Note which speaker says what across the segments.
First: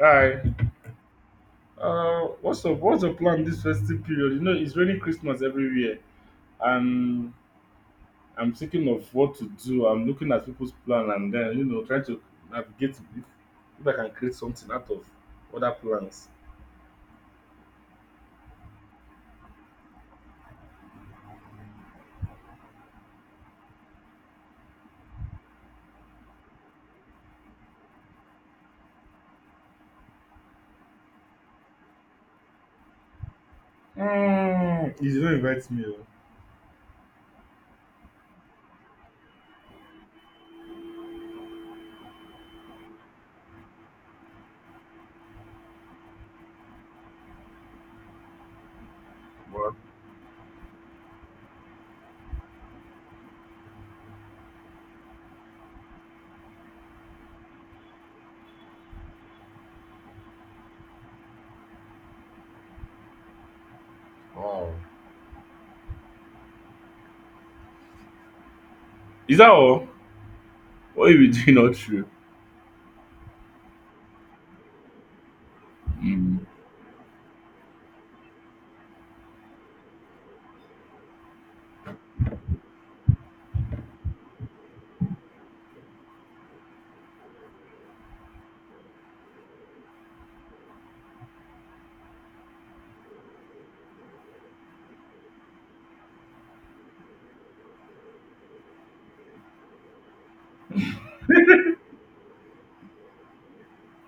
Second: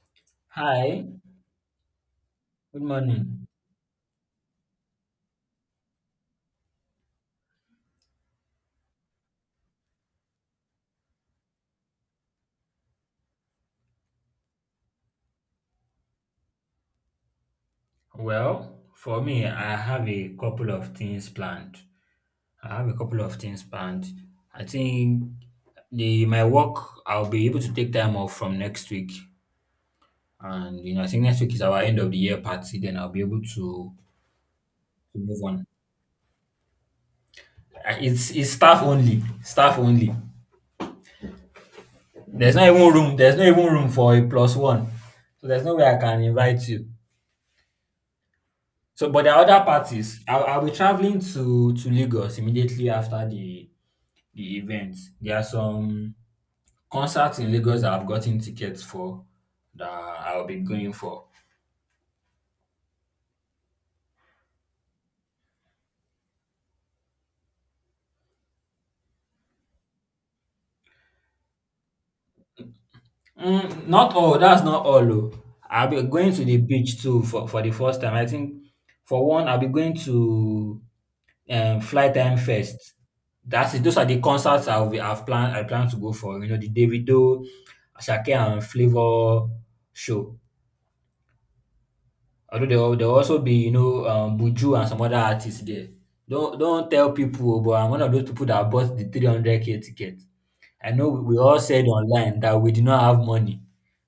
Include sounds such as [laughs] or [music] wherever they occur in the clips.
Speaker 1: Hi.
Speaker 2: Hi,
Speaker 1: What's up?
Speaker 2: good
Speaker 1: What's the plan
Speaker 2: morning.
Speaker 1: this festive period? You know, it's really Christmas everywhere, and I'm thinking of what to do. I'm looking at people's plan, and then you know, trying to navigate if, if I can create something out of other plans.
Speaker 2: Well, for me, I have a couple of things planned. I have a couple of things planned. I think the my work I'll be able to take time off from next week, and you know I think next week is our end of the year party. Then I'll be able
Speaker 1: Mm, you
Speaker 2: to
Speaker 1: didn't
Speaker 2: move on.
Speaker 1: invite me, oh.
Speaker 2: It's staff only, staff only. There's not even room. There's not even room for a plus one. So there's no way I can invite you. So, but there are other
Speaker 1: What?
Speaker 2: parties. I'll be traveling to Lagos immediately after the events. There are some concerts in Lagos that I've gotten tickets for that I'll be going for.
Speaker 1: Oh, is that all? What are you be doing? Not true.
Speaker 2: Not all, that's not all. Oh. I'll be going
Speaker 1: Mm.
Speaker 2: to the beach too for the first time. I think for one, I'll be going to Fly Time Fest. That's it. Those are the concerts I plan to go for. You know, the Davido, Ashake and Flavor show. Although there will also be, you know, Buju and some other artists there. Don't tell people oh, but I'm one of those people that bought the 300k ticket. I know we all said online that we did not have money,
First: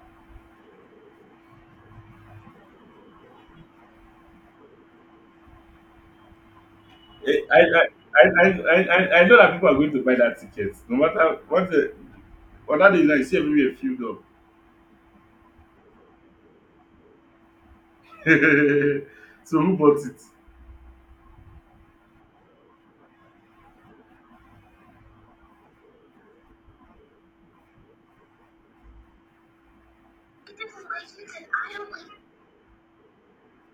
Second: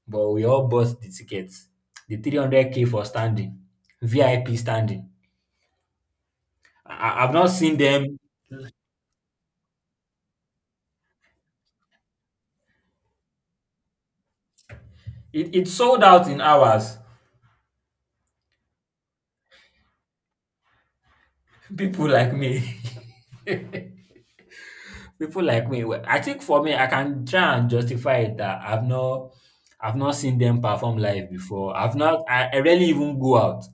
Speaker 2: but we all bought the tickets. The 300k for standing, VIP standing. I've
Speaker 1: Eh,
Speaker 2: not
Speaker 1: I,
Speaker 2: seen
Speaker 1: I,
Speaker 2: them.
Speaker 1: I, I, I, I I know that people are going to buy that ticket. No matter what the other day, now, you see everywhere filled up.
Speaker 2: It sold out in hours.
Speaker 1: [laughs] So who bought it?
Speaker 2: People like me. [laughs] People like me, well, I think for me, I can try and justify it that I've not seen them perform live before. I've not, I rarely even go out.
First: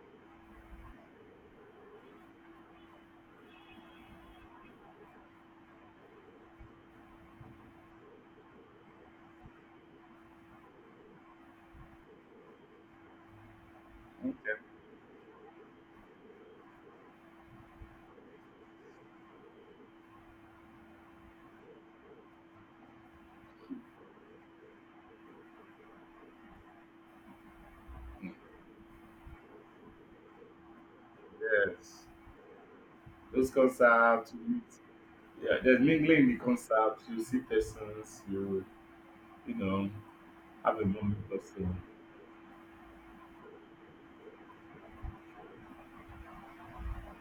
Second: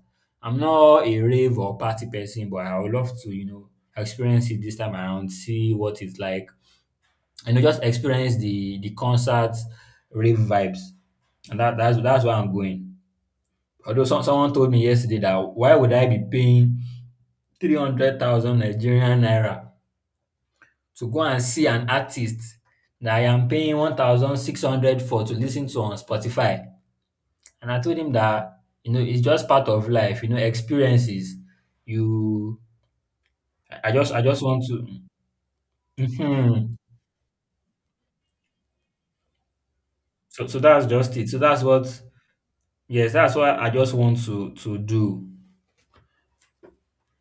Speaker 2: I'm not a rave or party person, but I would love to, you know, experience it this time around, see what it's like, you know, just experience the concert rave vibes, and that's where I'm going. Although someone told me yesterday that why would I be paying 300,000 Nigerian naira to go and see an artist that I am paying 1,600 for to listen to on Spotify. And I told him that, you know, it's just part of life, you know, experiences.
Speaker 1: Yes.
Speaker 2: You,
Speaker 1: Those
Speaker 2: I
Speaker 1: concerts, you
Speaker 2: just want
Speaker 1: meet-
Speaker 2: to.
Speaker 1: yeah, there's mingling in the
Speaker 2: Mhm.
Speaker 1: concert, you see persons, you know,
Speaker 2: So, so
Speaker 1: have a
Speaker 2: that's just
Speaker 1: moment
Speaker 2: it. So
Speaker 1: or
Speaker 2: that's
Speaker 1: so.
Speaker 2: what, yes, that's what I just want to do.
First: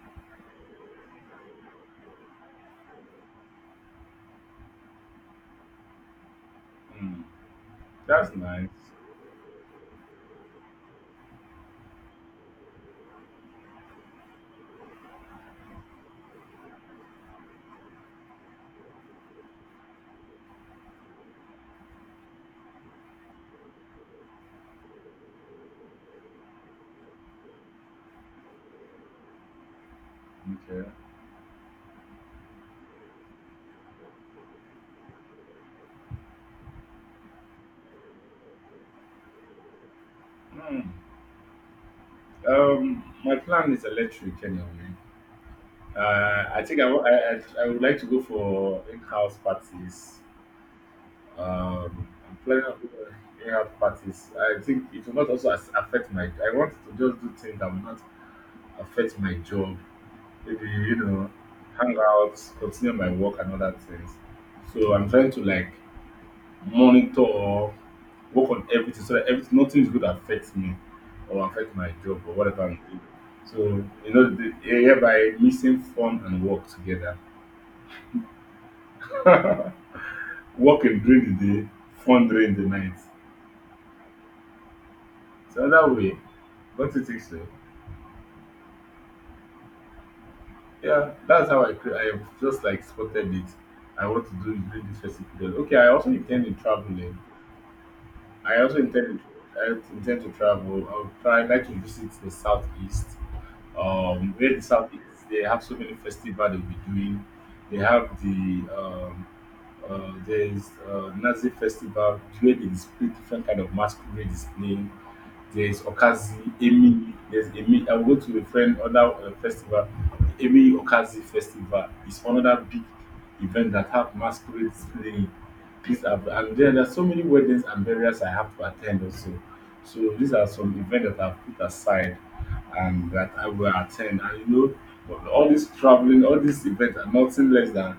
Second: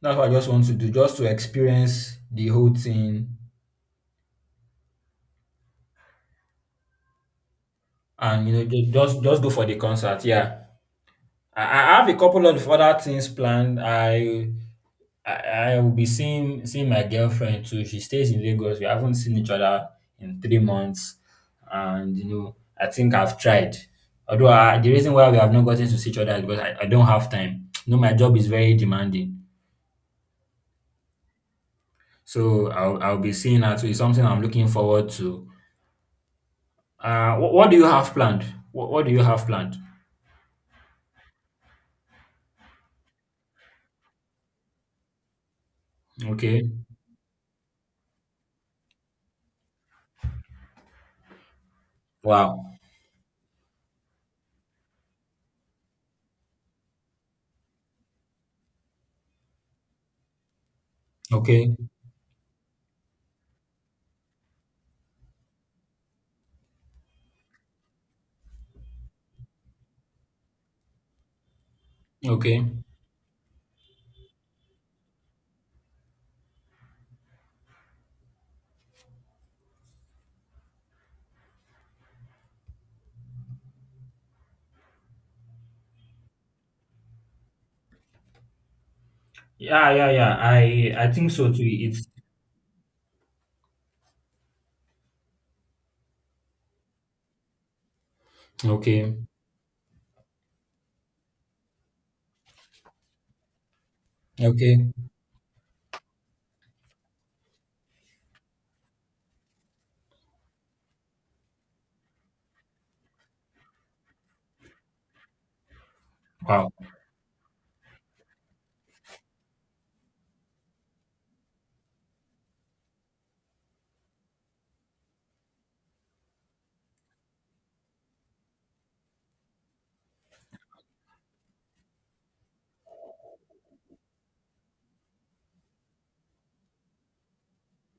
Speaker 2: That's what I just want to do, just to experience the whole thing
Speaker 1: Hmm. That's
Speaker 2: and, you know,
Speaker 1: nice.
Speaker 2: just go for the concert. Yeah. I have a couple of other things planned. I, I will be seeing my girlfriend too. She stays in Lagos. We haven't seen each other in 3 months, and you know, I think I've tried. The reason why we have not gotten to see each other is because I don't have time. You know, my job is very demanding,
Speaker 1: Okay.
Speaker 2: so I'll be seeing her too. It's something I'm looking forward to. What do you have planned? What do you have planned?
Speaker 1: Hmm. My plan is electric anyway. I
Speaker 2: Okay.
Speaker 1: think I would like to go for in-house parties. I'm planning
Speaker 2: Wow.
Speaker 1: on going for in-house parties. I think it will not also as- affect my. I want to just do things that will not affect my job maybe you know
Speaker 2: Okay.
Speaker 1: hang out continue my work and other things so I'm trying to like monitor work on everything so that everything nothing is going to affect me or affect my job or
Speaker 2: Okay.
Speaker 1: whatever I'm doing so you know the hereby mixing fun and work together working during the day fun during the night so that way don't you think so
Speaker 2: Yeah, yeah, yeah. I
Speaker 1: yeah
Speaker 2: think
Speaker 1: that's
Speaker 2: so too.
Speaker 1: how i cre-
Speaker 2: It's
Speaker 1: i just like spotted it I want to do it during this festive period okay I also intend in traveling I also
Speaker 2: okay.
Speaker 1: intend to, I intend to travel. I'll try like to visit the southeast. Where the
Speaker 2: Okay.
Speaker 1: southeast they have so many festivals they'll be doing. They have the there's Nazi festival where they display different kind of masquerade display there's Okazi,
Speaker 2: Wow.
Speaker 1: Emi, there's Emi. I'll go to a friend other festival, Emi Okazi Festival. Is another big event that have masquerades playing. These are, and then there are so many weddings and burials I have to attend also. So these are some events that I've put aside and that I will attend. And you know, all this traveling, all these events are nothing less than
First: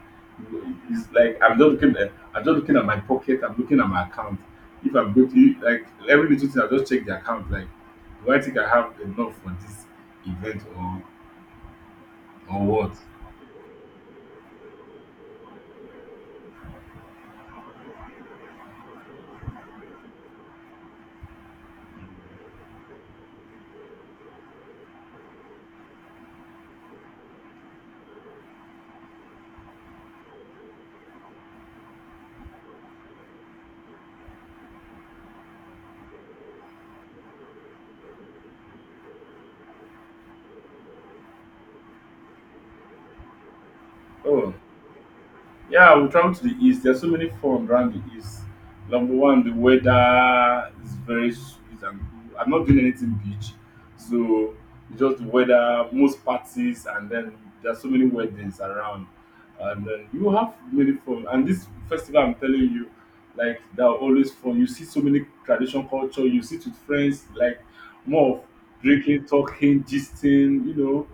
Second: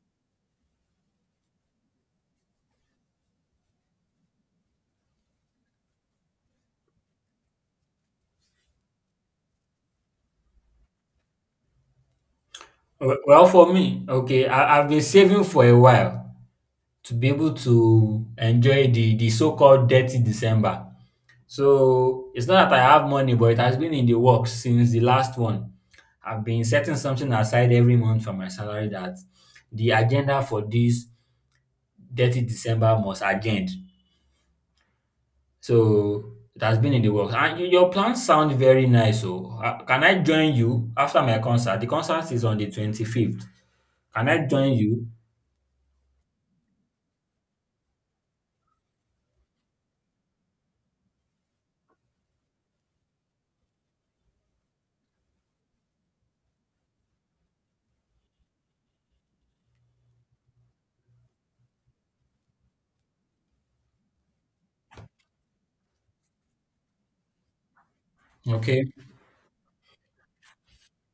Speaker 1: it's like I'm just looking at my pocket, I'm looking at my account if I'm guilty, like every little thing, I'll just check the account. Like, do I think I have enough for this event or what?
Speaker 2: Well, for me, okay, I, I've been saving for a while to be able to enjoy the so called dirty December. So it's not that I have money, but it has been in the works since the last one. I've been setting something aside every month from my salary that the agenda for this dirty December must agenda. So it has been in the works. And you- your plans sound very nice. So can I join you after my concert? The concert is on the 25th. Can I
Speaker 1: Oh,
Speaker 2: join you?
Speaker 1: yeah, we travel to the east. There's so many fun around the east. Number one, the weather is very sweet and cool. I'm not doing anything beach, so just the weather, most parties, and then there's so many weddings around, and then you have many fun. And this festival, I'm telling you, like they're always fun. You see so many traditional culture. You sit with friends, like more of
Speaker 2: Okay.
Speaker 1: drinking, talking, gisting, you know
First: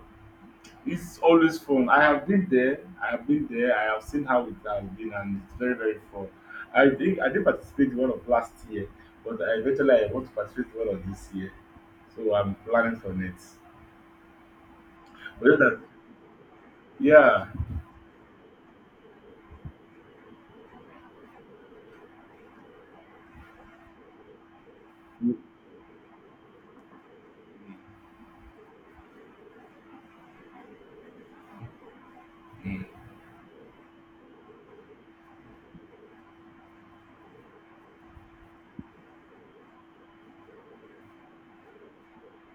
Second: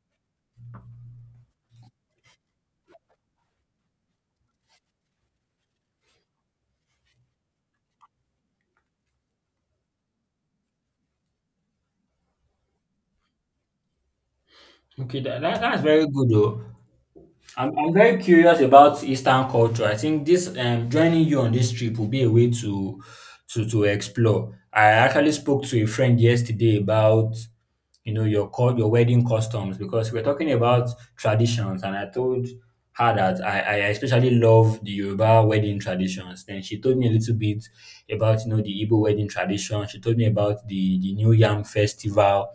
Speaker 1: it's always fun. I have been there. I have been there. I have seen how it has been, and it's very very fun. I think I did participate in one of last year, but I eventually I want to participate in one of this year, so I'm planning for next.
Speaker 2: Okay,
Speaker 1: But just that,
Speaker 2: that's very good though.
Speaker 1: yeah,
Speaker 2: I'm very curious about Eastern culture. I think this joining you on this trip will be a way to explore. I actually spoke to a friend yesterday about you know your wedding customs because we're talking about traditions and I told her that I especially love the Yoruba wedding traditions. Then she told me a little bit about you know the Igbo wedding tradition. She told me about the New Yam festival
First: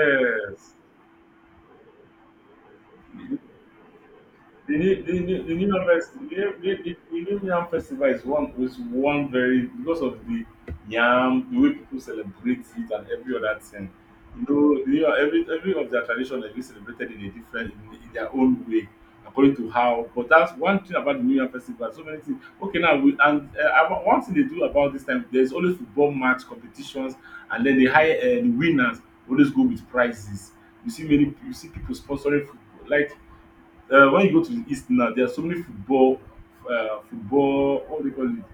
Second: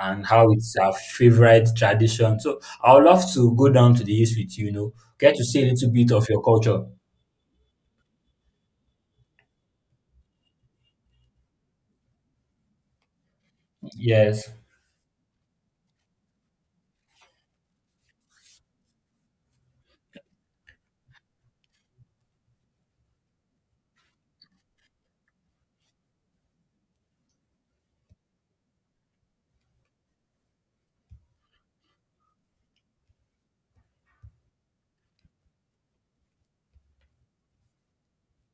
Speaker 2: and how it's our favorite tradition. So I would love to go down to the east with you, you
Speaker 1: the
Speaker 2: know,
Speaker 1: new the
Speaker 2: get
Speaker 1: new
Speaker 2: to
Speaker 1: the
Speaker 2: see a
Speaker 1: new
Speaker 2: little bit
Speaker 1: harvest
Speaker 2: of your culture.
Speaker 1: the new yam festival is one very because of the yam the way people celebrate it and every other thing you
Speaker 2: Yes.
Speaker 1: know the new every of their tradition like dey celebrated in a different in their own way according to how but that's one thing about the new Year festival so many things okay now we and about- one thing they do about this time there's always football match competitions and then they hire the winners always go with prizes you see many you see people sponsoring football like when you go to the East now, there are so many football, football, what do you call it?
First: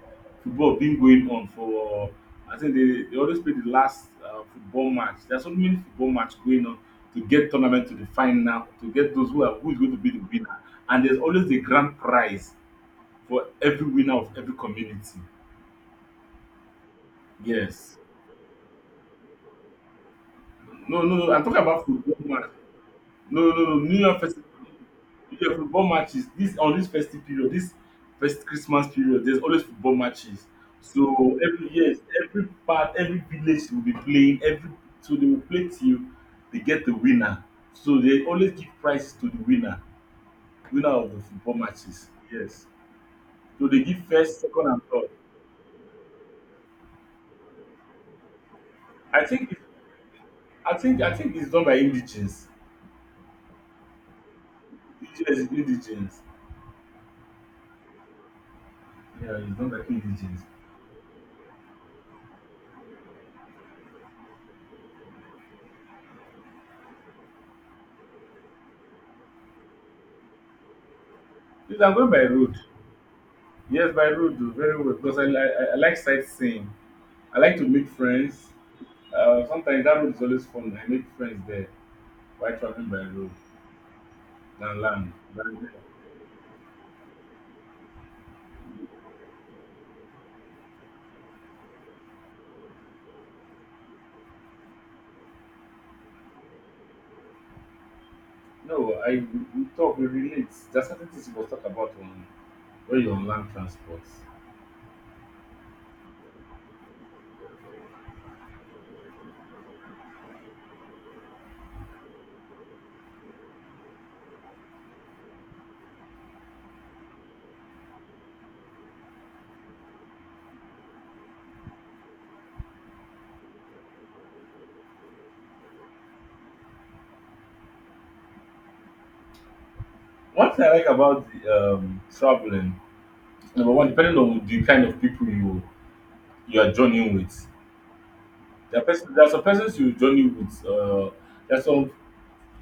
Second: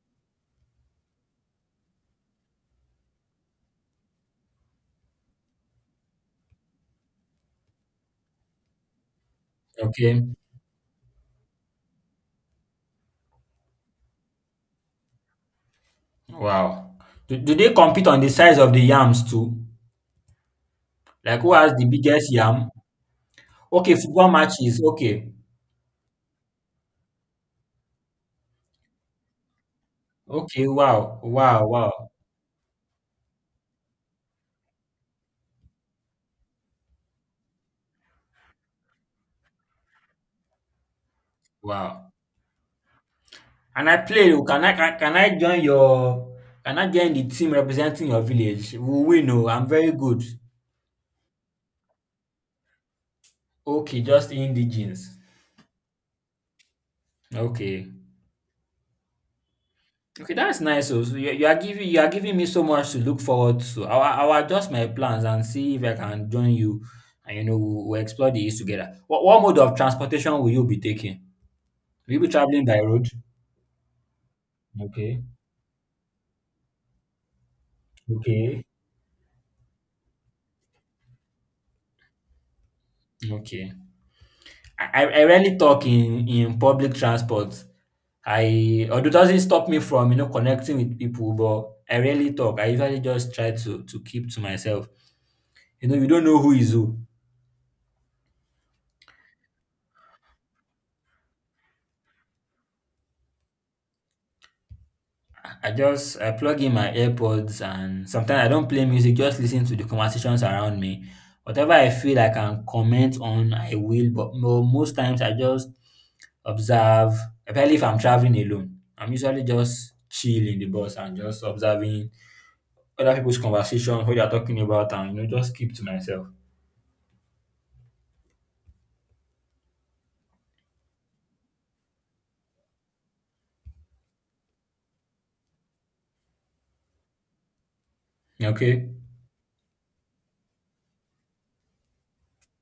Speaker 1: Football been going on for. I think they always play the last football match. There are so many football match going on to get tournament to the final, to get those who are who is going to be the
Speaker 2: Okay.
Speaker 1: winner, and there's always the grand prize for every winner of every community.
Speaker 2: Wow. Do they
Speaker 1: Yes.
Speaker 2: compete on the size of the yams too?
Speaker 1: No, no, no.
Speaker 2: Like
Speaker 1: I'm
Speaker 2: who
Speaker 1: talking
Speaker 2: has the
Speaker 1: about football
Speaker 2: biggest
Speaker 1: match.
Speaker 2: yam?
Speaker 1: No, no, no.
Speaker 2: Okay,
Speaker 1: New Year
Speaker 2: football
Speaker 1: festival.
Speaker 2: matches. Okay.
Speaker 1: Yeah, football matches. This on this festive period, this first Christmas period, there's always football matches.
Speaker 2: Okay. Wow.
Speaker 1: So
Speaker 2: Wow.
Speaker 1: every yes,
Speaker 2: Wow.
Speaker 1: every part, every village will be playing. Every so they will play till they get the winner. So they always give prizes to the winner, winner of the football matches.
Speaker 2: Wow.
Speaker 1: Yes. So they
Speaker 2: And I
Speaker 1: give
Speaker 2: play.
Speaker 1: first,
Speaker 2: Oh, Can
Speaker 1: second,
Speaker 2: I
Speaker 1: and third.
Speaker 2: can I join your can I join the team representing your village? We
Speaker 1: I
Speaker 2: win. Oh,
Speaker 1: think it-
Speaker 2: I'm very good.
Speaker 1: I think it's done by indigents.
Speaker 2: Okay, just indigenes.
Speaker 1: Indigens, indigents.
Speaker 2: Okay.
Speaker 1: Yeah, it's done by
Speaker 2: Okay,
Speaker 1: indigents.
Speaker 2: that's nice. So so you, you are giving me so much to look forward to. I will adjust my plans and see if I can join you, and you know we'll explore the east together. What mode of transportation will you be taking?
Speaker 1: Please, I'm going
Speaker 2: Will you
Speaker 1: by
Speaker 2: be
Speaker 1: road.
Speaker 2: traveling by road?
Speaker 1: Yes, by road, do very well because
Speaker 2: Okay,
Speaker 1: I like sightseeing. I like to make friends.
Speaker 2: okay,
Speaker 1: Sometimes that road is always fun. I make friends there while traveling by road
Speaker 2: okay.
Speaker 1: than
Speaker 2: I,
Speaker 1: land.
Speaker 2: I I rarely
Speaker 1: Than-
Speaker 2: talk in public transport. I Although it doesn't stop me from you know connecting with people, but I rarely talk. I usually just try to keep to myself. You know, you don't know who is who.
Speaker 1: No, I we talk, we relate. There's certain things you must talk about on when you're on land transport.
Speaker 2: I plug in my AirPods and sometimes I don't play music, just listen to the conversations around me. Whatever I feel I can comment on, I will, but most times I just observe, especially if I'm traveling alone. I'm usually just chill in the bus and just observing other people's conversations, what they're talking about, and you know, just keep to myself.
Speaker 1: One thing I like about the, traveling, number one, depending on the kind of people you are joining with. There are,
Speaker 2: Okay,
Speaker 1: person, there are some persons you journey with. There are some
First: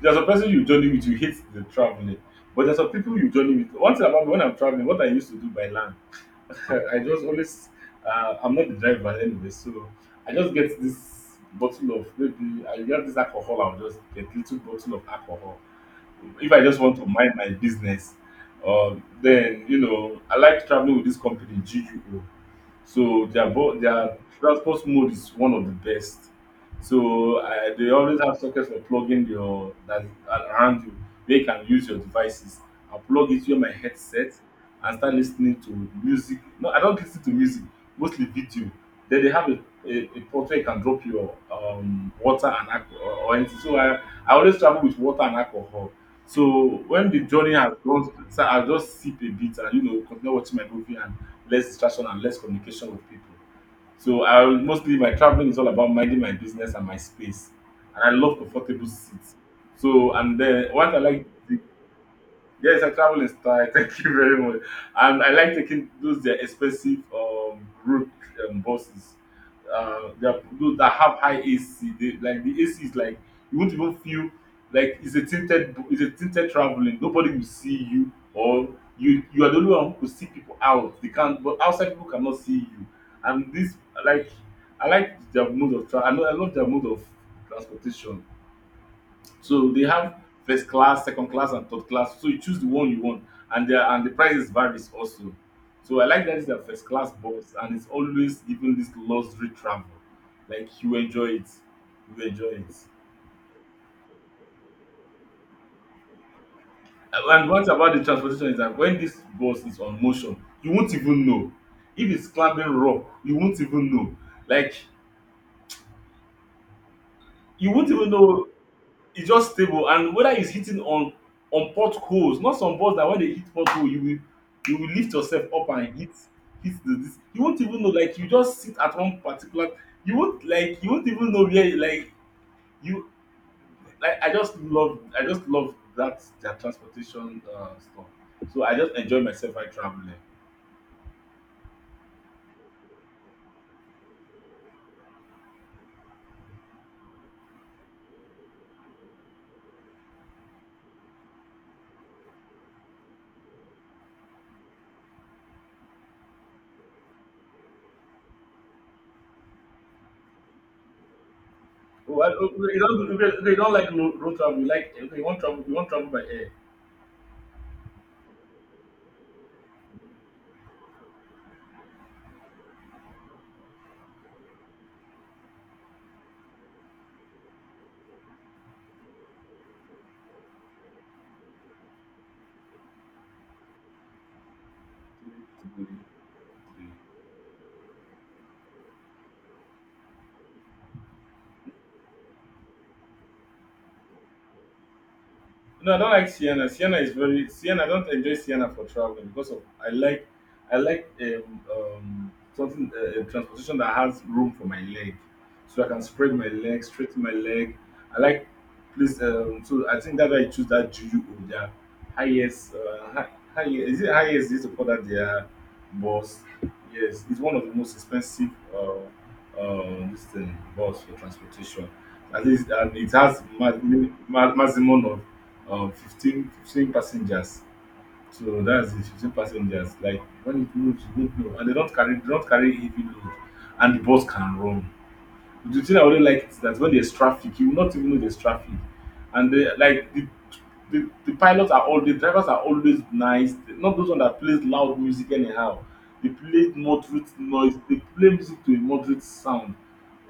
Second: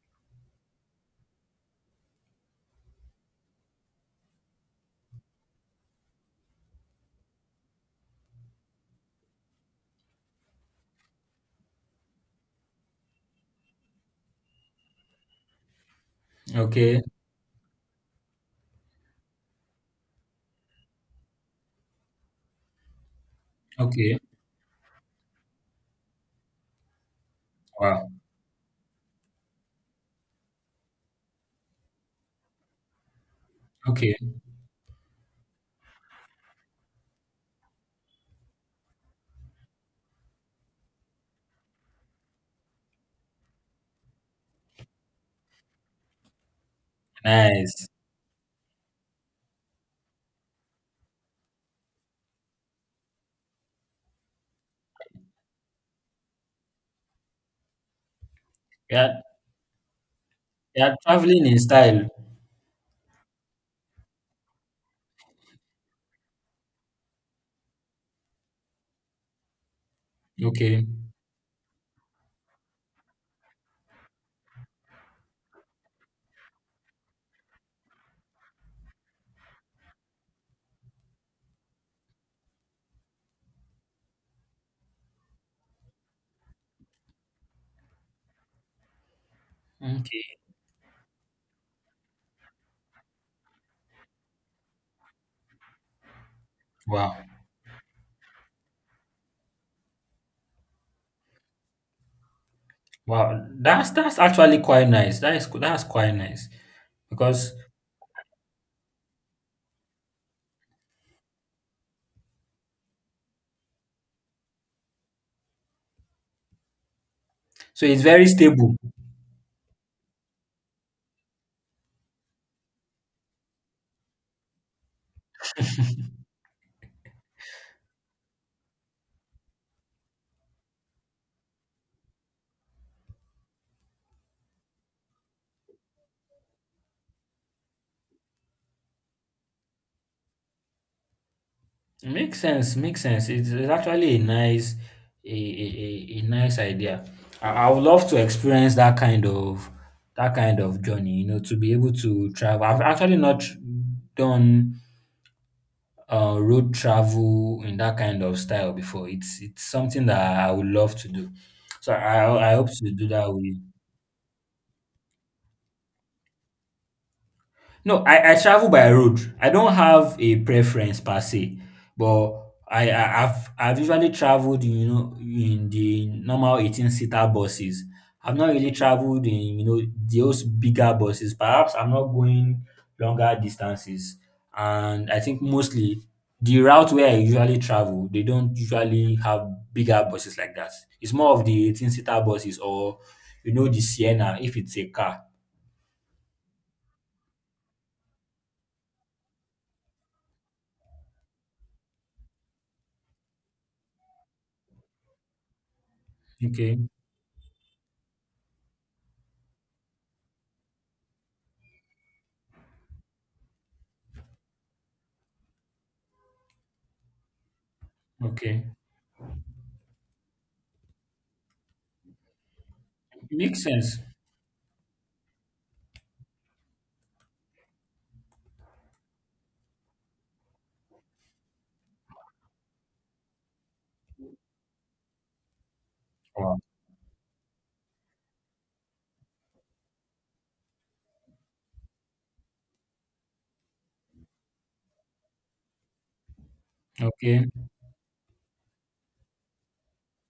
Speaker 1: There's a person you journey with, you hate the traveling. But there's some people you journey with. One thing about me, when I'm traveling, what I used to do by land, [laughs] I just always, I'm not the driver anyway, so I just get this bottle of maybe I get this alcohol. I'll just get little bottle of alcohol if I just want
Speaker 2: okay,
Speaker 1: to mind my business. Then you know, I like traveling with this company GUO. So their bo-
Speaker 2: okay.
Speaker 1: their transport mode is one of the best. So they
Speaker 2: Wow,
Speaker 1: always have sockets for plugging your that around you where you can use your devices. I plug it with my
Speaker 2: okay,
Speaker 1: headset and start listening to music. No, I don't listen to music, mostly video. Then they have a port where you can drop your water and alcohol or anything. I always travel with water and alcohol. So when the journey has
Speaker 2: nice.
Speaker 1: gone, so I'll just sip a bit and you know continue watching my movie and less distraction and less communication with people. So I will- mostly my traveling is all about minding my business and my space, and I love comfortable
Speaker 2: Yeah,
Speaker 1: seats. So and then
Speaker 2: they are
Speaker 1: what I like
Speaker 2: traveling in style.
Speaker 1: yes, I travel in style. [laughs] Thank you very much. And I like taking those they're expensive route buses. They are, those
Speaker 2: Okay,
Speaker 1: that have high AC. They, like the AC is like you won't even feel like it's a tinted traveling. Nobody will see you or you are the only one who could see people out. They can't but outside people cannot see you. And this like I like their mode of travel. I love their mode of transportation. So they have
Speaker 2: okay.
Speaker 1: first class, second class, and third class. So you choose the one you want, and the prices varies also. So I like that it's a first class
Speaker 2: Wow.
Speaker 1: bus, and it's always giving this luxury travel. Like you enjoy it, you enjoy it.
Speaker 2: Wow, that's actually quite nice. That is that's quite nice
Speaker 1: And
Speaker 2: because
Speaker 1: what about the transportation is that when this bus is on motion, you won't even know. If it's climbing rock, you won't even know. Like you
Speaker 2: so
Speaker 1: won't
Speaker 2: it's
Speaker 1: even
Speaker 2: very
Speaker 1: know
Speaker 2: stable.
Speaker 1: it's just stable and whether it's hitting on potholes, not some balls that when they hit pothole you will lift yourself up and hit the this. You won't even know like you just sit at one particular you won't like you won't even know where you like I just love that their transportation stuff. So I just enjoy myself while traveling.
Speaker 2: Makes sense. Makes sense. It's actually a nice a nice idea. I would love to experience that kind of journey. You know, to be able to travel. I've actually not done road travel in that kind of style before. It's something that I would love to do. So
Speaker 1: Oh, I, oh,
Speaker 2: I hope
Speaker 1: you
Speaker 2: to do that
Speaker 1: don't
Speaker 2: with.
Speaker 1: they don't like road travel. You like okay, you want travel by air.
Speaker 2: No, I travel by road. I don't have a preference per se, but I've usually traveled, in, you know, in the normal 18-seater buses. I've not really traveled in, you know, those bigger buses. Perhaps I'm not going longer distances. And I think mostly the route where I usually travel, they don't usually have bigger buses like that. It's more of the 18-seater buses or, you know, the Sienna if it's a car.
Speaker 1: No, I don't like Sienna. Sienna is very Sienna. I don't enjoy Sienna for traveling because of I like I like something a transportation that has room for my leg, so I can spread my leg,
Speaker 2: Okay.
Speaker 1: straighten my leg. I like please. So I think that's why I choose that Juju Oja. Highest, high, is it highest? Is to call that their bus? Yes, it's one of the most expensive
Speaker 2: Okay.
Speaker 1: this thing, bus for transportation. At least, and it has
Speaker 2: Makes sense.
Speaker 1: maximum of fifteen passengers, so that's it, 15 passengers. Like when it moves you don't know, and they don't carry, they don't carry heavy load, and the bus can run. The thing I really like is
Speaker 2: Wow.
Speaker 1: that when there's traffic you will not even know there's traffic. And they like the pilots are all, the drivers are always nice, not those one that plays loud music anyhow. They play moderate
Speaker 2: Okay.
Speaker 1: noise, they play music to a moderate sound,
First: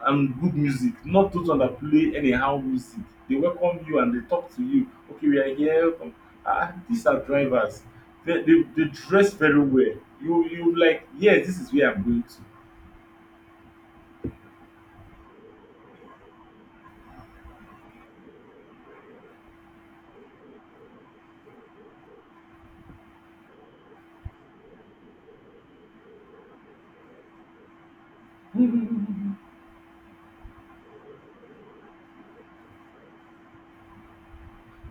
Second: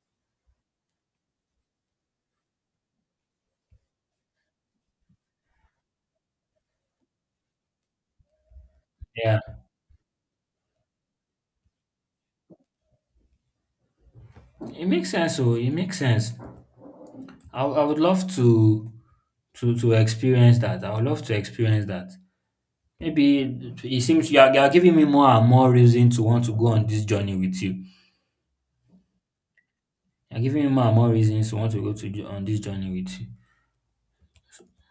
Speaker 1: and good music, not those one that play anyhow music. They welcome you and they talk to you, okay, we are here from, ah, these are drivers. They dress
Speaker 2: Yeah.
Speaker 1: very well. You like, yes, this is where I'm going to.
Speaker 2: It makes sense. So it makes sense. I would love to experience that. I would love to experience that. Maybe it seems You are, you are giving me more and more reason to want to go on this journey with you.
Speaker 1: [laughs]
Speaker 2: You're giving me more and more reasons to want to go to on this journey with you.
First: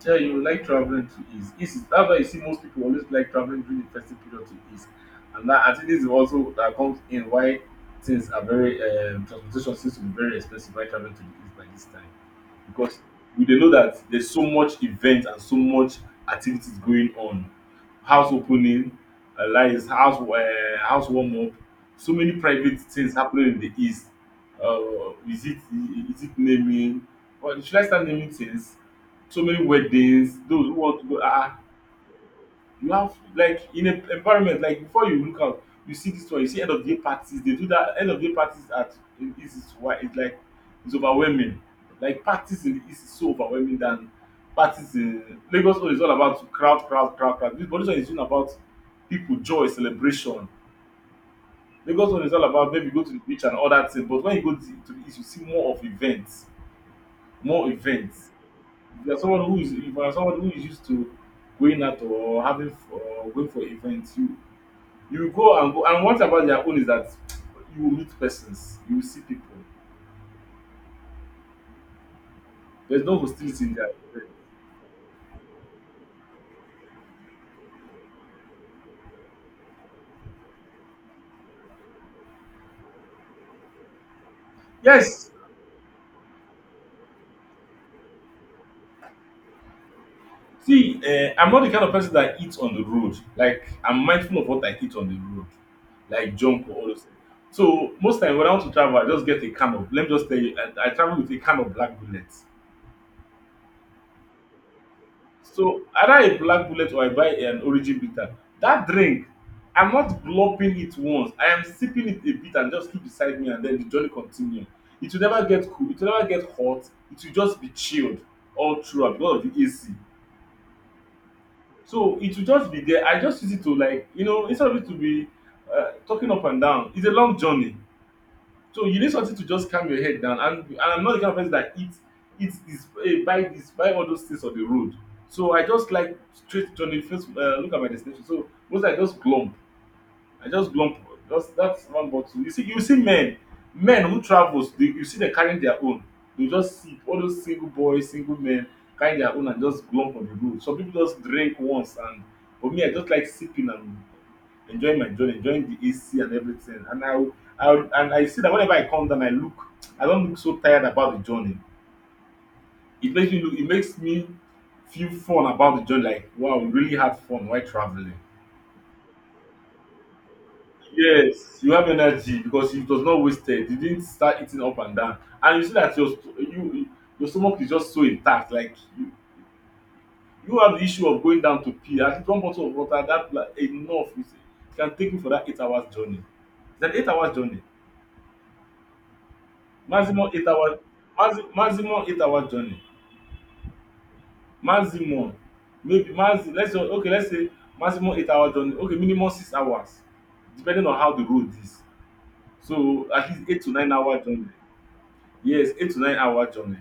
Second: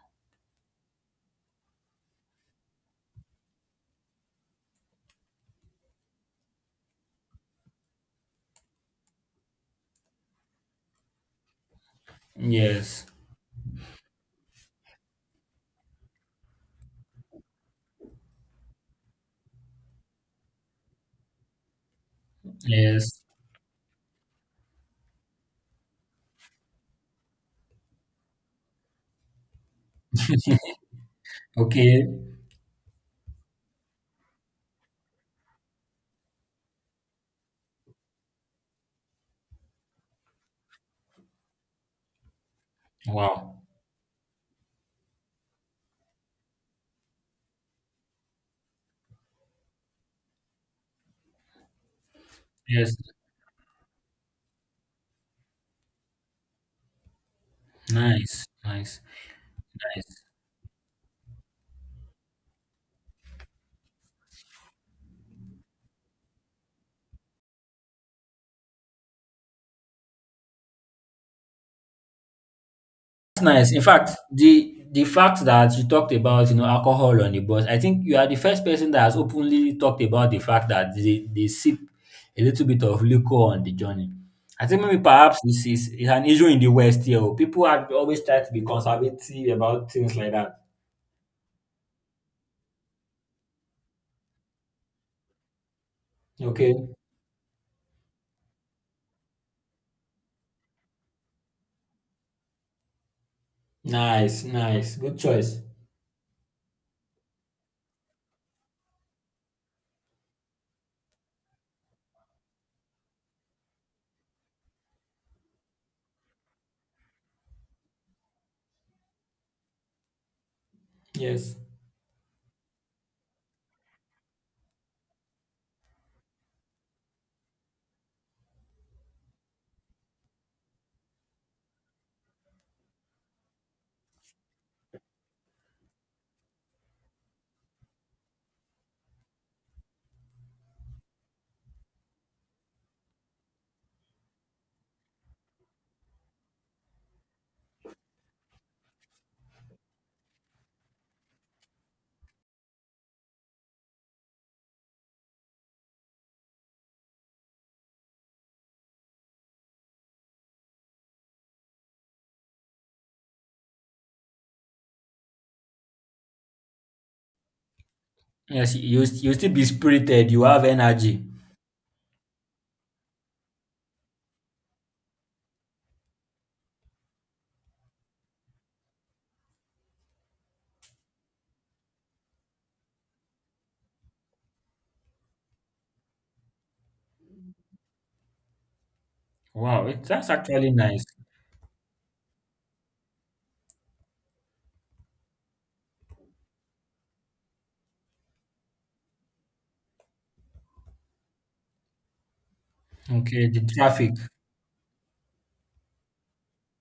Speaker 1: Yeah, you like traveling to east, east is, that's why you see most people always like traveling during the festive period to east. And that, I think this is also that comes in why things are very, transportation seems to be very expensive while traveling to the east by this time, because
Speaker 2: Yes.
Speaker 1: we dey know that there's so much event and so much activities going on. House opening, lights, house warm up, so many private things
Speaker 2: Yes.
Speaker 1: happening in the east. Uh, is it is it naming? Or should I start naming things? So many weddings. Those who want to go, ah,
Speaker 2: Okay.
Speaker 1: you have, like in a environment, like before you look out you see this one, you see end of day parties. They do that end of day parties at, in east is why it's like, it's overwhelming. Like parties in the east is so
Speaker 2: Wow.
Speaker 1: overwhelming than parties in Lagos. Own is all about crowd, crowd, crowd, crowd. This, but dis one is all about people, joy, celebration. Lagos one is all about maybe
Speaker 2: Yes.
Speaker 1: go to the beach and all that thing. But when you go to the east you see more of events, more events.
Speaker 2: Nice. Nice.
Speaker 1: If you are someone who is, if you are
Speaker 2: Nice.
Speaker 1: someone who is used to going out or having or going for events, you go and go. And what about their own is that you will meet persons, you will see people. There's no
Speaker 2: That's
Speaker 1: hostility
Speaker 2: nice.
Speaker 1: in
Speaker 2: In
Speaker 1: there.
Speaker 2: fact, the fact that you talked about, you know, alcohol on the bus, I think you are the first person that has openly talked about the fact that they sip a little bit of liquor on the journey. I think maybe
Speaker 1: Yes.
Speaker 2: perhaps this is an issue in the West here. Oh. People are always try to be conservative about things like that.
Speaker 1: See, I'm not the kind of person that eats on the road. Like I'm mindful of what I eat on the road, like junk or
Speaker 2: Okay.
Speaker 1: all those things. So most time when I want to travel, I just get a can of, let me just tell you, I travel with a can of black bullet.
Speaker 2: Nice, nice. Good choice.
Speaker 1: So either a black bullet or I buy an origin bitter. That drink, I'm not gulping it once. I am sipping it a bit and just keep beside me, and then the journey continue. It will never get cool, it will never get hot, it will just be chilled all throughout because of the AC.
Speaker 2: Yes.
Speaker 1: So it will just be there. I just use it to, like, you know, instead of it to be talking up and down, it's a long journey. So you need something to just calm your head down. And I'm not the kind of person that eats, eats this, eh, buy this, buy all those things on the road. So I just like straight to the first, look at my destination. So once I just glump, I just glump, just that's one bottle. You see, you see men, men who travels dey, you see dem carrying their own. They just sip all those single boys, single men carrying their own and just glump on the road. Some people just drink once, and for me I just like sipping and enjoying my journey, enjoying the AC and everything, and I will and I see that whenever I come down I look, I don't look so tired about the journey. It makes me look, it makes me feel fun about the journey, like wow, we really had fun while travelling.
Speaker 2: Yes, you still be spirited. You have energy.
Speaker 1: Yes, you have energy because it was not wasted. You didn't start eating up and down. And you see that your sto you your stomach is just so intact, like you don't have the issue of going down to pee. At least one bottle of water that, like enough is, can take you for that 8 hours journey. It's an 8 hours journey.
Speaker 2: Wow, that's
Speaker 1: Maximum eight
Speaker 2: actually
Speaker 1: hours
Speaker 2: nice.
Speaker 1: maximum 8 hours journey. Maximum maybe maxi let's just, okay, let's say maximum 8 hours journey, okay, minimum 6 hours, depending on how the road is. So at least
Speaker 2: Okay, the
Speaker 1: eight to nine
Speaker 2: traffic.
Speaker 1: hour journey. Yes, 8 to 9 hour journey.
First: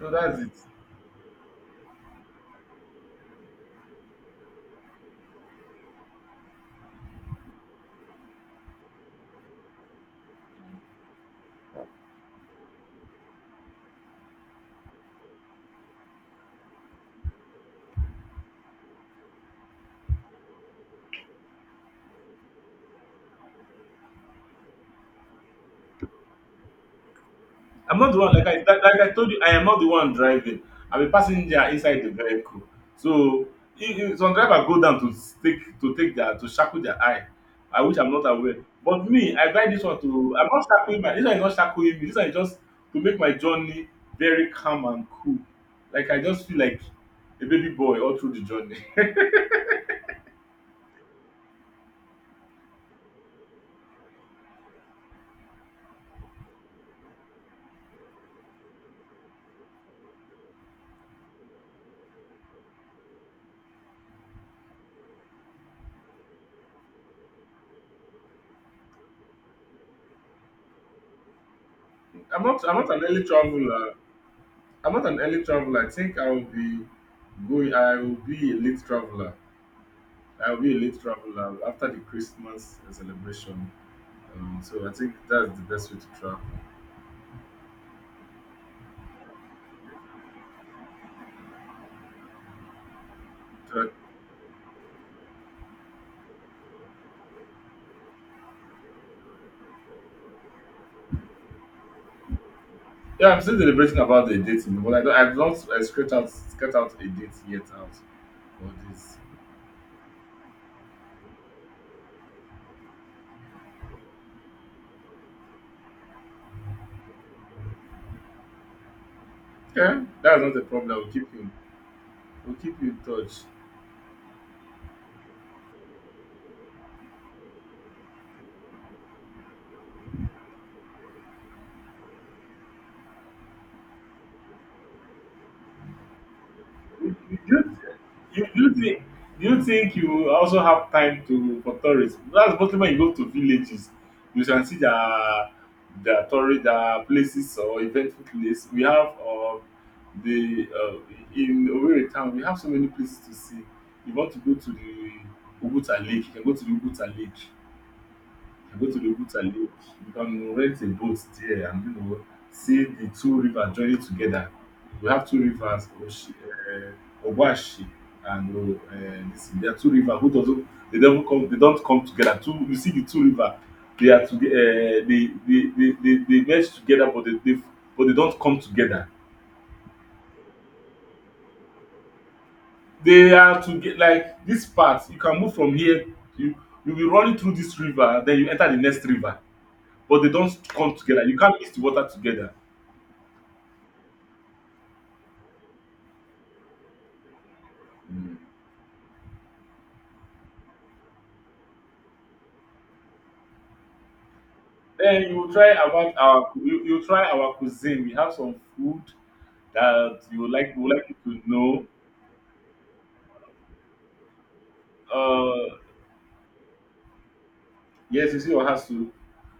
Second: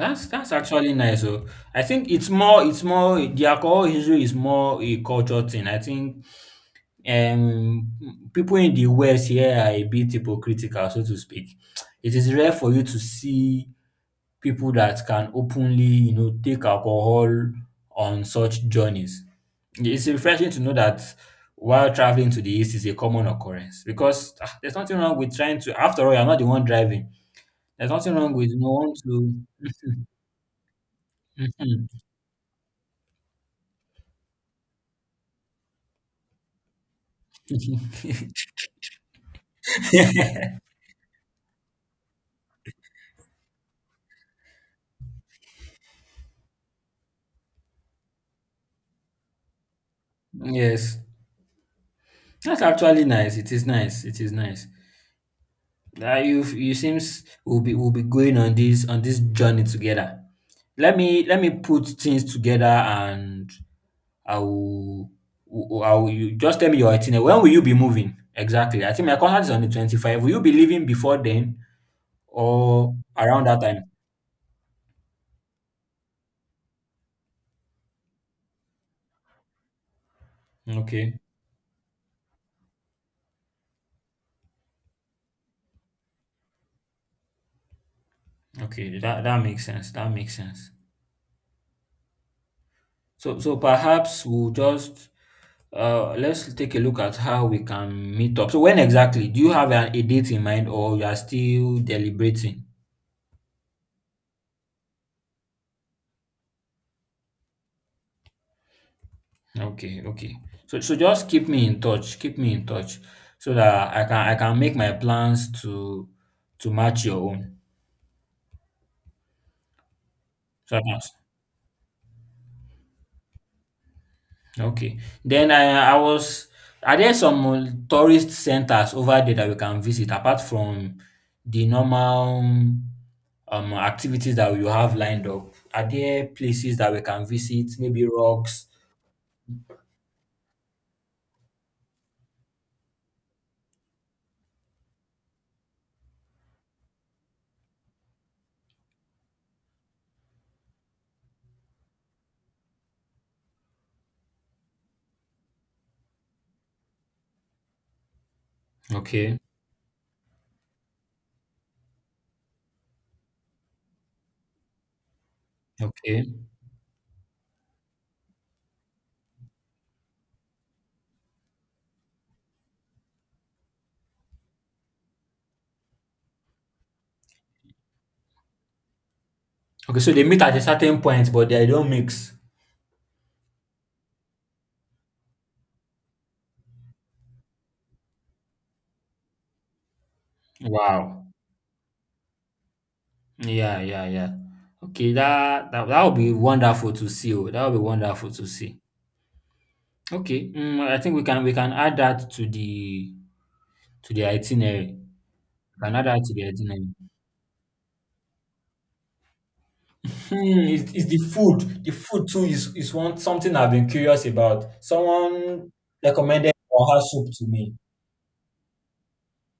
Speaker 1: So that's it.
Speaker 2: That's actually nice. So I think it's more the alcohol issue is more a culture thing. I think um people in the West here are a bit hypocritical, so to speak. It is rare for you to see people that can openly, you know, take alcohol on such journeys. It's refreshing to know that while traveling to the East is a common occurrence because ah, there's nothing wrong with trying to. After all, you're not the one driving. There's
Speaker 1: I'm not
Speaker 2: nothing
Speaker 1: the
Speaker 2: wrong
Speaker 1: one, like
Speaker 2: with
Speaker 1: I,
Speaker 2: no
Speaker 1: like,
Speaker 2: one
Speaker 1: like I told you, I
Speaker 2: to.
Speaker 1: am not the one driving. I'm a passenger
Speaker 2: Mhm.
Speaker 1: inside the vehicle. So if some driver go down to take, to take their, to shackle their eye, I wish I'm not
Speaker 2: [laughs]
Speaker 1: aware. But me, I buy this one to, I'm
Speaker 2: [laughs]
Speaker 1: not shackling my, this one is not shackling me. This one is just to make my journey very calm and cool. Like I just feel like a baby boy all through the journey.
Speaker 2: Yes, that's actually nice. It is nice. It is nice. You seems we'll be going on this journey together. Let me put things together and I will I will, you just tell me your itinerary. When will you be moving exactly? I think my contract is on the 25th. Will you be leaving before then
Speaker 1: [laughs] I'm not
Speaker 2: or
Speaker 1: an early
Speaker 2: around that time?
Speaker 1: traveler. I'm not an early traveler. I think I will be going. I will be a late traveler. I will be a late
Speaker 2: Okay,
Speaker 1: traveler after the Christmas celebration. So I think that's the best way to travel.
Speaker 2: okay, that makes sense. That makes sense. So so
Speaker 1: So,
Speaker 2: perhaps we'll just uh, let's take a look at how we can meet up. So when exactly? Do you have a date in mind or you are still deliberating?
Speaker 1: yeah, I'm still deliberating about the date, you know, but I don't, I've not scratched out a date yet out for this.
Speaker 2: Okay, okay. So just keep me in touch. Keep me in touch so that I can make my plans to match your own.
Speaker 1: Okay, that's not a
Speaker 2: So I
Speaker 1: problem.
Speaker 2: can.
Speaker 1: We'll keep you. We'll keep you in touch.
Speaker 2: Okay. Then I was are there some tourist centers over there that we can visit apart from the normal activities that you have lined up? Are there places that we
Speaker 1: you
Speaker 2: can visit, maybe
Speaker 1: you you
Speaker 2: rocks?
Speaker 1: you think you think you also have time to, for tourism. That's mostly when you go to villages you can see the tourist their places or eventful place. We have the in Owerri town we have so many places to see. You want to go to the Oguta Lake, you can go to the Oguta Lake. I go to the
Speaker 2: Okay.
Speaker 1: water lake, you can rent a boat there, and you know, see the two rivers joining together. We have two rivers,
Speaker 2: Okay.
Speaker 1: Oshi, Ogwashi, and this, there are two rivers who doesn't, they don't come together. Two, you see the two rivers, they are toge they merge together, but they but they don't come together.
Speaker 2: Okay, so they meet at a certain point, but they don't mix.
Speaker 1: They are to get like this part, you can move from here, you you be running through this river then you enter the next river, but they don't come together,
Speaker 2: Wow.
Speaker 1: you can't mix the water together.
Speaker 2: Yeah, yeah, yeah. Okay, that would be wonderful to see. Oh, that would be wonderful
Speaker 1: Mm.
Speaker 2: to see. Okay. Mm, I think we can add that to the itinerary.
Speaker 1: Then you will try
Speaker 2: Canada
Speaker 1: about
Speaker 2: actually, I
Speaker 1: our,
Speaker 2: didn't
Speaker 1: you
Speaker 2: know.
Speaker 1: try our cuisine. We have some food that you would
Speaker 2: Hmm,
Speaker 1: like, you would
Speaker 2: it's
Speaker 1: like
Speaker 2: the
Speaker 1: you to
Speaker 2: food.
Speaker 1: know.
Speaker 2: The food too is one something I've been curious about. Someone
Speaker 1: Uh,
Speaker 2: recommended oha soup to me.
Speaker 1: yes, you see Ohasu.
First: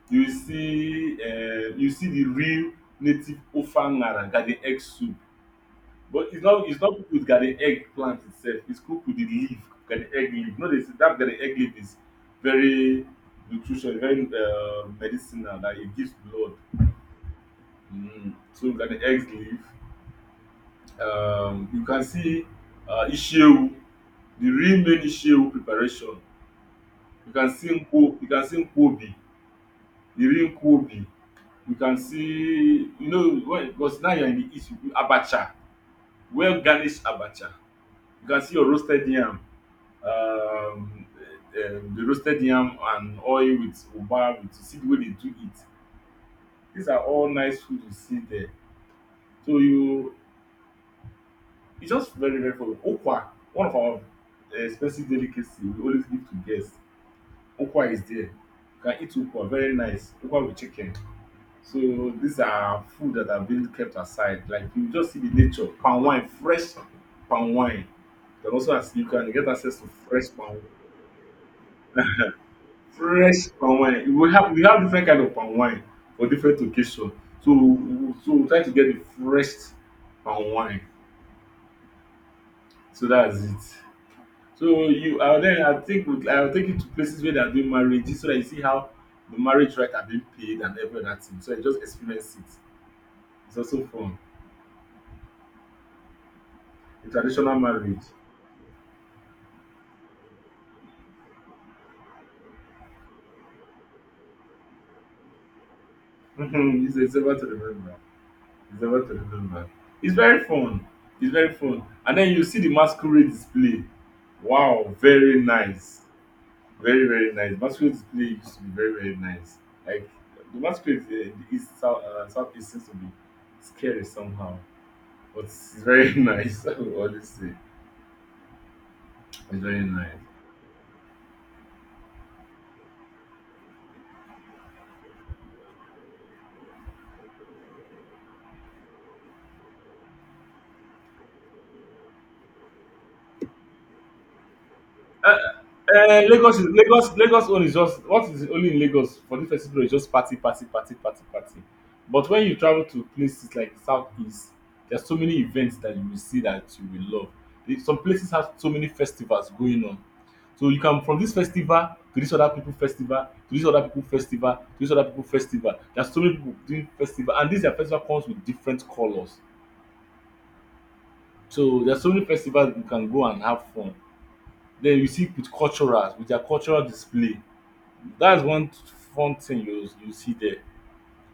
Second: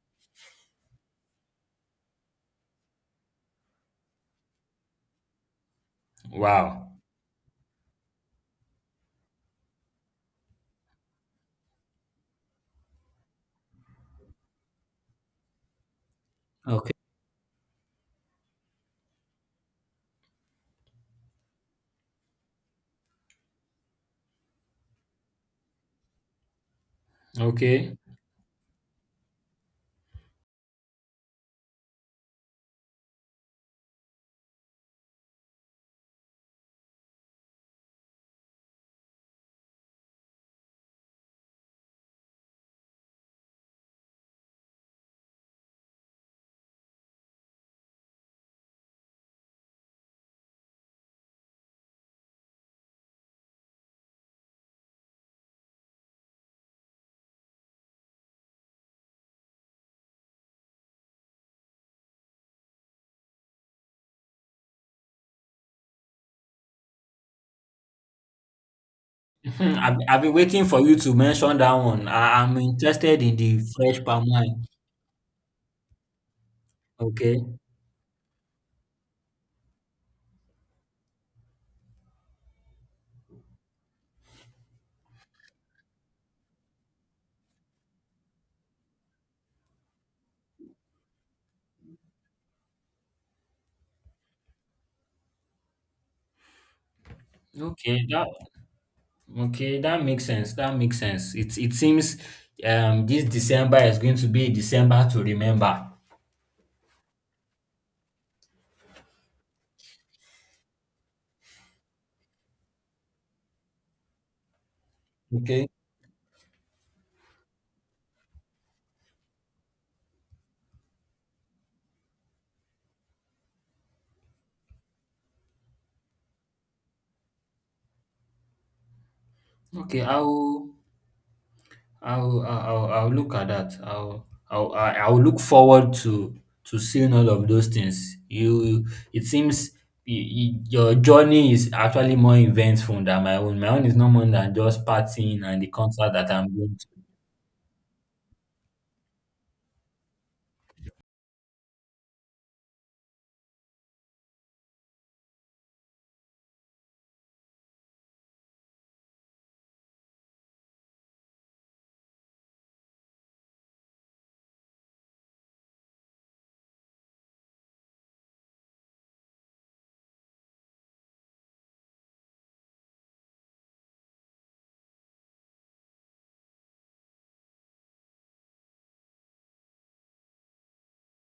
Speaker 1: You see the real native ofangara garden egg soup. But it's not, it's
Speaker 2: Wow.
Speaker 1: not cooked with garden egg plant itself. It's cooked with the leaf, garden egg leaf. No, they say that garden egg leaf is very nutrition, very medicinal. That it gives blood.
Speaker 2: Okay.
Speaker 1: Mm. So garden egg leaf, you can see Ishewu, the real main Ishewu preparation. You can see
Speaker 2: Okay.
Speaker 1: Nkwo, you can see Nkwobi, the real Nkwobi. You can see, you know, when, because now you're in the east, you- do Abacha, well garnished Abacha. You can see your roasted yam, um, um, the roasted yam and oil with uba, with, you see the way they do it. These are all nice food you see there. So you, it's just very, very for Okwa, one of our expensive delicacy we always give to guests. Ukwa is there. You can eat ukwa, very nice. Ukwa with chicken. So these are food that have been kept aside. Like you just see the nature, palm wine, fresh palm wine. Then also as you can get access
Speaker 2: Mhm.
Speaker 1: to
Speaker 2: I've
Speaker 1: fresh
Speaker 2: been
Speaker 1: palm wine.
Speaker 2: waiting for you to mention that one. I'm interested in
Speaker 1: Fresh
Speaker 2: the
Speaker 1: palm
Speaker 2: fresh
Speaker 1: wine.
Speaker 2: palm
Speaker 1: We have we
Speaker 2: wine.
Speaker 1: have different kind of palm wine for different occasion.
Speaker 2: Okay.
Speaker 1: So so we try to get the fresh palm wine. So that's it. So you, then I think we, I will take you to places where they are doing marriages so that you see how the marriage right are being paid and every other thing. So you just experience it. It's also fun. A traditional marriage.
Speaker 2: Okay. That okay. That makes sense. That makes sense. It seems this December is going to be a December to remember.
Speaker 1: [laughs] It's ever to remember. It's ever to remember. It's very fun. It's very fun. And then you see the masquerade display. Wow, very
Speaker 2: Okay.
Speaker 1: nice. Very, very nice. Masquerade display used to be very, very nice. Like the masquerade, is South, Southeast seems to be scary somehow, but it's very [laughs] nice. I would always say it's very
Speaker 2: Okay.
Speaker 1: nice.
Speaker 2: I will I'll look at that. I'll look forward to seeing all of those things. You, it seems y y your journey is actually more eventful than my own. My own is no more than just
Speaker 1: Uh,
Speaker 2: partying and the concert that I'm
Speaker 1: Lagos is
Speaker 2: going to.
Speaker 1: Lagos, Lagos own is just, what is only in Lagos for this festival is just party, party, party, party, party. But when you travel to places like the southeast, there's so many events that you will see that you will love. Eh, some places have so many festivals going on. So you can from this festival to this other people festival to this other people festival to this other people festival. There's so many people doing festival and this their festival comes with different colours. So there's so many festivals you can go and have fun. Then you see with culturals, with their cultural display. That's one fun thing you see there.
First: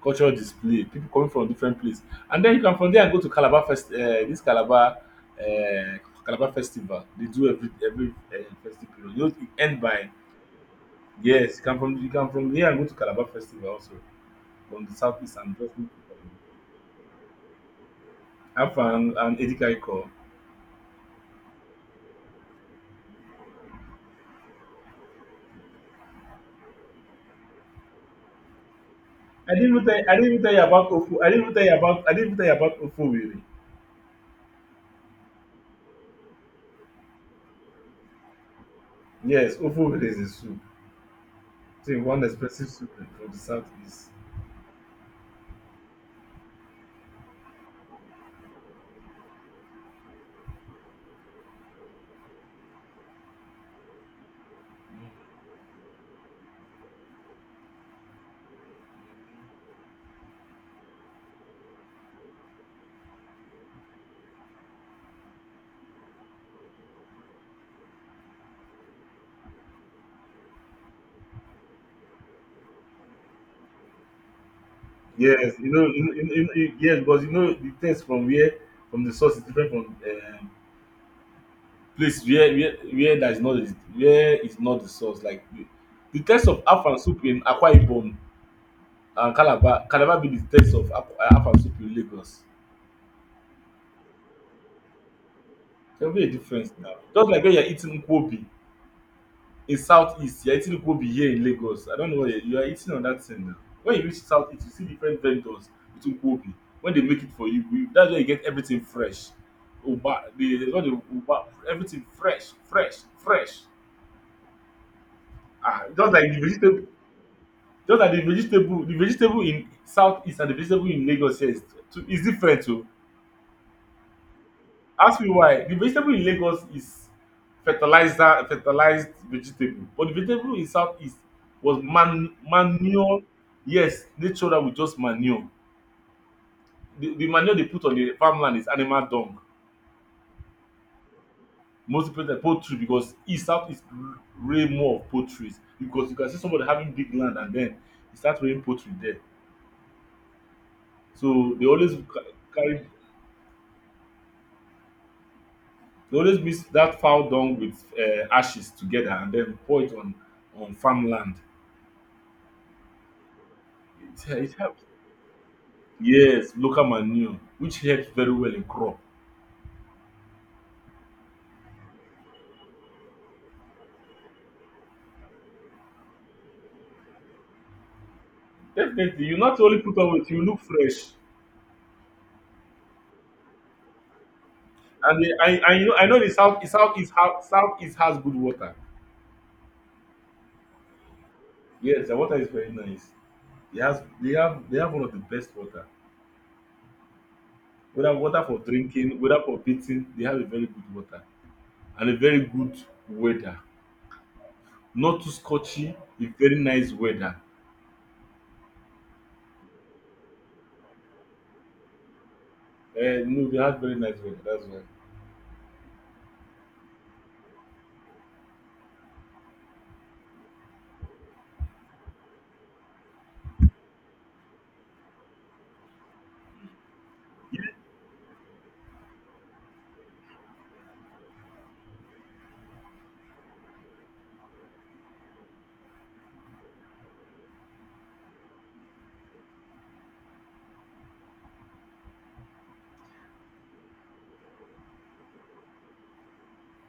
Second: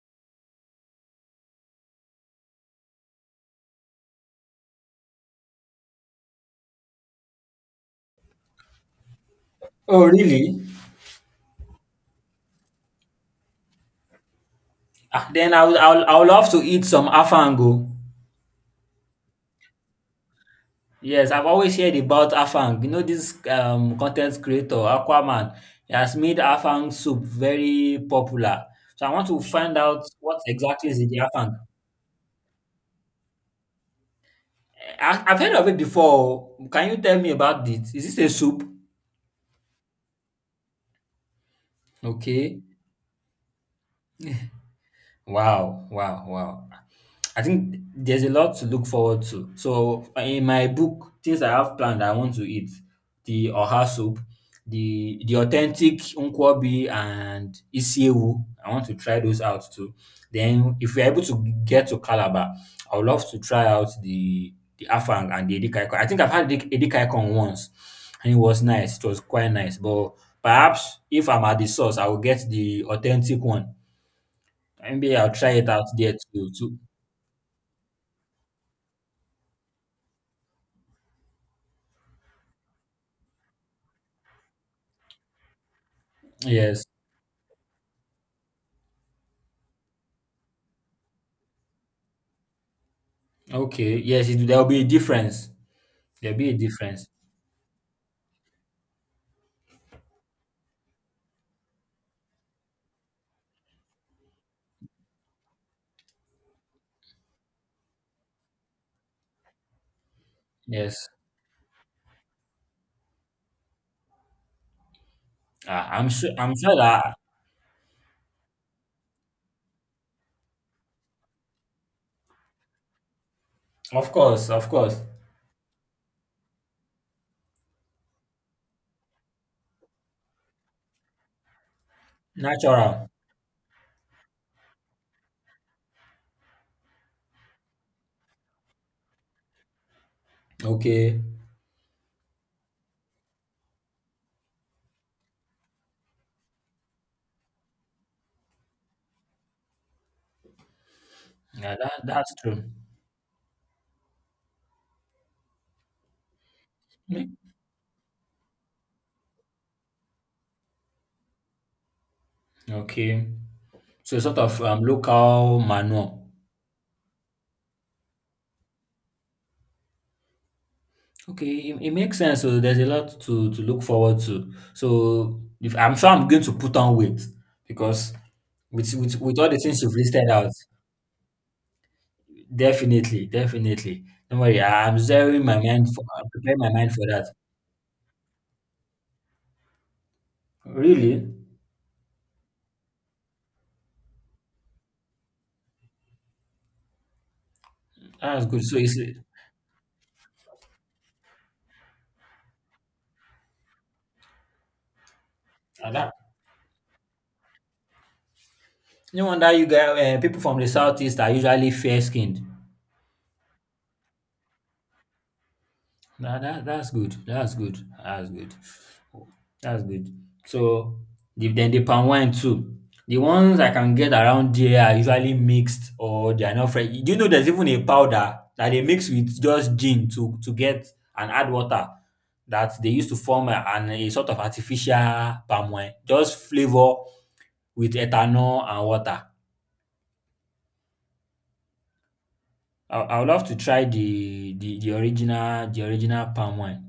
Speaker 1: Cultural display, people coming from different place. And then you can from there go to Calabar Fest, this Calabar, um Calabar festival. They do every festive. You know e end
Speaker 2: Oh,
Speaker 1: by
Speaker 2: really?
Speaker 1: yes, you can from there and go to Calabar festival also from the
Speaker 2: Ah,
Speaker 1: southeast
Speaker 2: then
Speaker 1: and just move
Speaker 2: I'll
Speaker 1: to
Speaker 2: love to eat some afango.
Speaker 1: and educate.
Speaker 2: Yes, I've always heard about Afang. You know this content creator, Aquaman, he has made Afang soup very popular. So I want to find out
Speaker 1: I didn't
Speaker 2: what
Speaker 1: even tell you
Speaker 2: exactly
Speaker 1: about
Speaker 2: is in the
Speaker 1: Ofu.
Speaker 2: Afang.
Speaker 1: I didn't even tell you about Ofuwere.
Speaker 2: Eh, I've heard of it before. Can you tell me about it? Is this a soup?
Speaker 1: Yes, Ofuwere is a soup. So one
Speaker 2: Okay.
Speaker 1: expensive soup from the southeast.
Speaker 2: Wow, wow, wow. I think there's a lot to look forward to. So in my book, things I have planned I want to eat, the oha soup, the authentic nkwobi and isiewu. I want to try those out too. Then if we're able to get to Calabar, I would love to try out the afang and the edikaikong. I think I've had edikaikong once and it was nice. It was quite nice. But perhaps if I'm at the source, I will get the authentic one and maybe I'll try
Speaker 1: Yes,
Speaker 2: it
Speaker 1: you
Speaker 2: out
Speaker 1: know,
Speaker 2: there too. too.
Speaker 1: yes, because you know the taste from where from the source is different from place where that is not where is not the source. Like the taste of
Speaker 2: Yes.
Speaker 1: afan soup in Akwa Ibom and Calabar can never be the taste of afan soup in Lagos.
Speaker 2: Okay. Yes, there'll be a difference.
Speaker 1: There'll be a
Speaker 2: There'll be a
Speaker 1: difference now.
Speaker 2: difference.
Speaker 1: Just like when you're eating nkwobi, in southeast you're eating ukobi here in Lagos. I don't know where you are eating on that thing now. When you reach southeast, you see different vendors with ukobi. When they make it for you, that's where you get everything fresh. Uba, they got the
Speaker 2: Yes.
Speaker 1: uba, everything fresh, fresh, fresh. Ah,
Speaker 2: Ah, I'm
Speaker 1: just
Speaker 2: sure.
Speaker 1: like the
Speaker 2: I'm sure
Speaker 1: vegetable,
Speaker 2: that.
Speaker 1: just like the vegetable in southeast and the vegetable in Lagos here is different too.
Speaker 2: Of course. Of course.
Speaker 1: Ask me why. The vegetable in Lagos is fertilized vegetable, but the vegetable in Southeast was
Speaker 2: Natural.
Speaker 1: manure. Yes, nature that with just manure. The manure they put on the farmland is animal dung.
Speaker 2: Okay.
Speaker 1: Most people like poultry because east southeast rain more of poultry because you can see somebody having big land and then e start rain poultry there. So they
Speaker 2: Yeah,
Speaker 1: always
Speaker 2: that's true.
Speaker 1: carry, they always mix that fowl
Speaker 2: Mm.
Speaker 1: dung with ashes together and then pour it on farmland.
Speaker 2: Okay. So sort
Speaker 1: It
Speaker 2: of
Speaker 1: help.
Speaker 2: local manure.
Speaker 1: Yes, local manure, which helps very well in crop.
Speaker 2: Okay, it makes sense. So there's a lot to look forward to. So if I'm sure I'm going to put on weight because
Speaker 1: Definitely, you
Speaker 2: with all the
Speaker 1: not only
Speaker 2: things you've
Speaker 1: put on
Speaker 2: listed
Speaker 1: weight, you
Speaker 2: out.
Speaker 1: look fresh.
Speaker 2: Definitely, definitely. Don't worry,
Speaker 1: And the, I know
Speaker 2: I'm
Speaker 1: the
Speaker 2: preparing
Speaker 1: south,
Speaker 2: my mind for that.
Speaker 1: south east has good water.
Speaker 2: Really?
Speaker 1: Yes, the water is very nice. They have one of the best water. Whether water
Speaker 2: That's
Speaker 1: for
Speaker 2: good. So it's
Speaker 1: drinking, whether for bathing, they have a very good water and a very good weather. Not too
Speaker 2: uh,
Speaker 1: scorchy,
Speaker 2: that.
Speaker 1: a very nice weather.
Speaker 2: No wonder you guys, people from the southeast are usually fair skinned.
Speaker 1: No, they have very nice weather. That's why.
Speaker 2: That's good. That's good. That's good. That's good. So then the palm wine too. The ones I can get around there are usually mixed or they are not fresh. Do you know there's even a powder that they mix with just gin to get and add water that they used to form a sort of artificial palm wine, just flavor with ethanol and water. I would love to try the original palm wine.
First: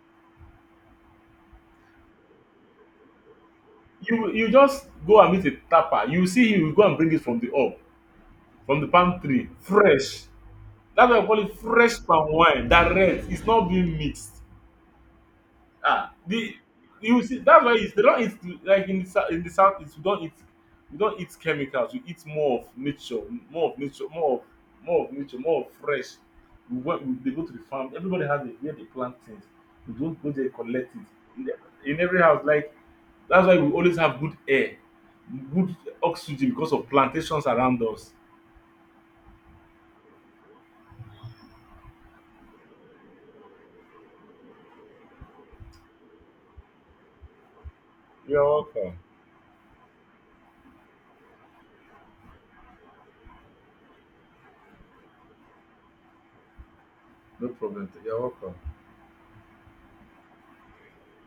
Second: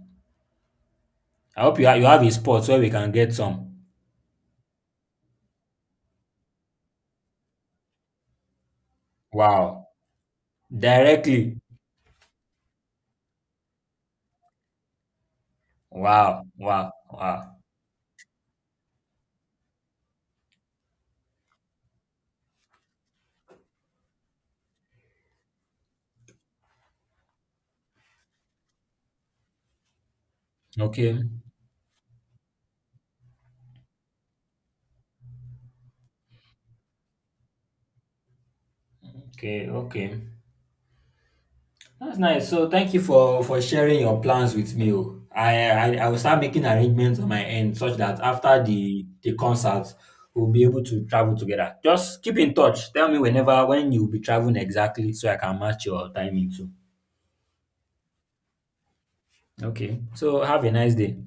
Speaker 2: I hope you you have a spot where we can get some.
Speaker 1: You just go and meet a tapper. You see him, you go and bring it from the hub, from the palm tree,
Speaker 2: Wow.
Speaker 1: fresh. That's why I call it
Speaker 2: Directly.
Speaker 1: fresh palm wine. That red is not being mixed. Ah,
Speaker 2: Wow.
Speaker 1: the
Speaker 2: Wow.
Speaker 1: you see
Speaker 2: Wow.
Speaker 1: that's why they don't eat like in the in the south. It's, we don't eat chemicals. We eat more of nature, more of nature, more of nature, more of fresh. They go to the farm. Everybody has it where they plant things. We don't go there and collect it.
Speaker 2: Okay.
Speaker 1: In, the, in every house, like that's why we always have good air, good oxygen because of plantations around us.
Speaker 2: Okay. Okay. That's nice. So thank you for sharing your plans with me. Oh. I will start making arrangements on my end such that
Speaker 1: You're
Speaker 2: after
Speaker 1: welcome.
Speaker 2: the concert we'll be able to travel together. Just keep in touch. Tell me whenever when you'll be traveling exactly so I can match your timing too.
Speaker 1: No problem. You're welcome.
Speaker 2: Okay. So have a nice day.